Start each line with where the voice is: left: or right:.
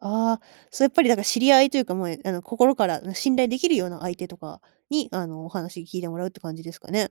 right: ああ、そうやっぱりなんか知り合いというか、もう、あの、心から、あの、信頼できるような相手とかに、あの、お話聞いてもらうって感じですかね？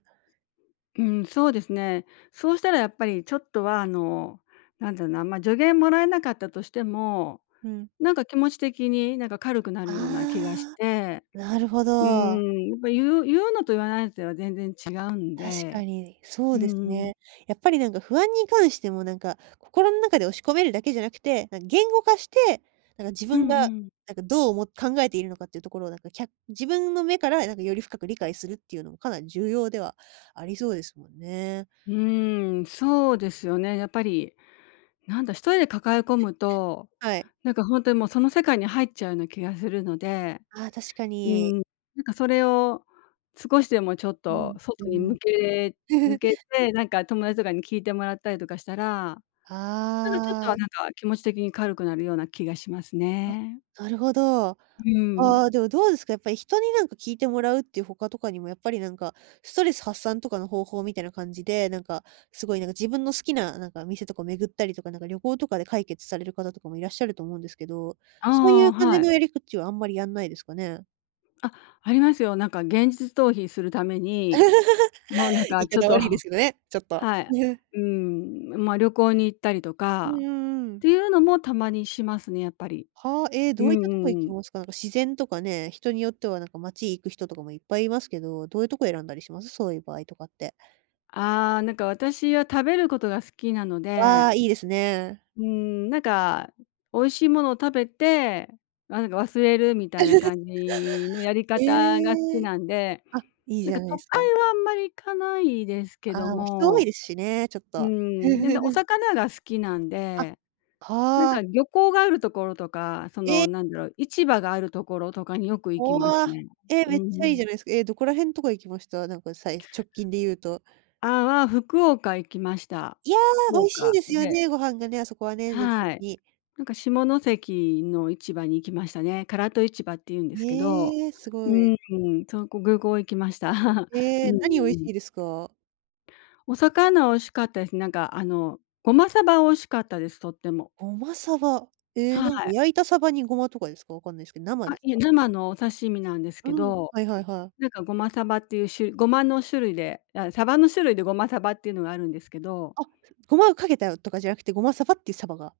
left: うん、そうですね。そうしたらやっぱりちょっとはあの、なんだろうな、ま、助言もらえなかったとしても、
right: うん。
left: なんか気持ち的になんか軽くなる
right: あ
left: ような気がして、
right: あ、なるほ
left: うー
right: ど。
left: ん、やっぱ言う言うのと言わないでは全然違うん
right: 確か
left: で、
right: にそ
left: う
right: うで
left: ん
right: す
left: うん。
right: ね。やっぱり、なんか不安に関しても、なんか心ん中で押し込めるだけじゃなくて、なん言語化して、なんか自
left: う
right: 分
left: んう
right: が、
left: ん。
right: なんかどうおも考えているのかっていうところをなんか、きゃ自分の目からなんかより深く理解するっていうのもかなり重要ではありそうですもんね。
left: うーん、そうですよね。やっぱり、なんだ、一人で抱え込むと、
right: はい。
left: なんかほんとにもうその世界に入っちゃうな気がするので。
right: ああ、確か
left: うー
right: に。
left: ん、なんかそれを少しでもちょっ
right: う
left: と
right: ん、う
left: 外
right: ん
left: に
right: うん。
left: 向け向 けて、なんか友達とかに聞いてもらったりとかしたら、なんか、ちょっと
right: ああ。
left: はなんか気持ち的に軽くなるような気がします
right: あ、
left: ね。
right: なるほど。
left: う
right: あ
left: ん。
right: あ、でもどうですか、やっぱり人になんか聞いてもらうっていう他とかにも、やっぱりなんか、ストレス発散とかの方法みたいな感じで、なんか、すごいなんか自分の好きななんか店とか巡ったりとか、なんか旅行とかで解決される方とかもいらっしゃると思うんですけど、そうい
left: あ
right: う
left: あ、
right: 感
left: は
right: じ
left: い。
right: のやり口はあんまりやんないですかね？
left: あ、ありますよ。なんか現実逃避するために、もうなん
right: 言
left: か
right: い
left: ちょっ
right: 方
left: と
right: 悪いですけどね、ちょっと。
left: はい。うーん、ま、旅行に行ったりと
right: う
left: か
right: ん
left: っ
right: うんうん。
left: ていうのもたまにしますね、やっぱり。
right: はあ、ええ、
left: う
right: ど
left: ん
right: ういった
left: う
right: とこ
left: ん
right: 行
left: う
right: き
left: ん。
right: ますか？なんか自然とかね、人によっては、なんか街行く人とかもいっぱいいますけど、どういうとこ選んだりします？そういう場合とかって。
left: ああ、なんか私は食べることが好きなの
right: わ、
left: で。
right: いいですね。
left: うーん、なんか、美味しいものを食べて、なんか忘れるみたいな 感じのやり
right: へ
left: 方が好き
right: え。
left: なんで、
right: あ、いい
left: な
right: じ
left: ん
right: ゃ
left: か
right: な
left: 都会
right: いすか。
left: はあんまり行かないですけ
right: あ
left: ど
right: あ、人多い
left: も。
right: ですしね、ちょっ
left: う
right: と。
left: ん、で、んで、お 魚が好きなん
right: あ、
left: で。なん
right: は
left: か
right: あ。
left: 漁港があるところとか、その
right: え！
left: なんだろう、市場があるところとかによく行き
right: お、
left: ます
right: あ。
left: ね。
right: え、
left: うん
right: めっ
left: う
right: ちゃいいじ
left: ん。
right: ゃないすか、え、どこら辺とか行きました？なんかさいす直近で言うと。
left: あ、わ、福岡行きました。
right: いや、
left: 福
right: 美味しい
left: 岡
right: ですよ
left: で
right: ね、ご飯がね、あそこはね、全体
left: は
right: 的
left: い。
right: に。
left: なんか下関の市場に行きましたね。唐戸市場って言うんですけど
right: ええ、す
left: う
right: ごい。
left: ーん。そこぐうこう行きました。う
right: え
left: んうん
right: え、何美味し
left: うん。
right: いですか？
left: お魚美味しかったです。なんか、あの、胡麻鯖美味しかったです。とっても。
right: 胡麻鯖、ええ、
left: は
right: なんか
left: い。
right: 焼いた鯖にごまとかですか？分かんないすけど、生
left: あ、
right: です
left: いや、
right: か？
left: 生のお刺身なんです
right: う
left: け
right: ん、
left: ど、
right: はいはいはい。
left: なんか胡麻鯖っていうしゅ胡麻の種類であ、鯖の種類で胡麻鯖っていうのがあるんですけど。
right: あ、つ胡麻をかけたよとかじゃなくて、胡麻鯖っていう鯖が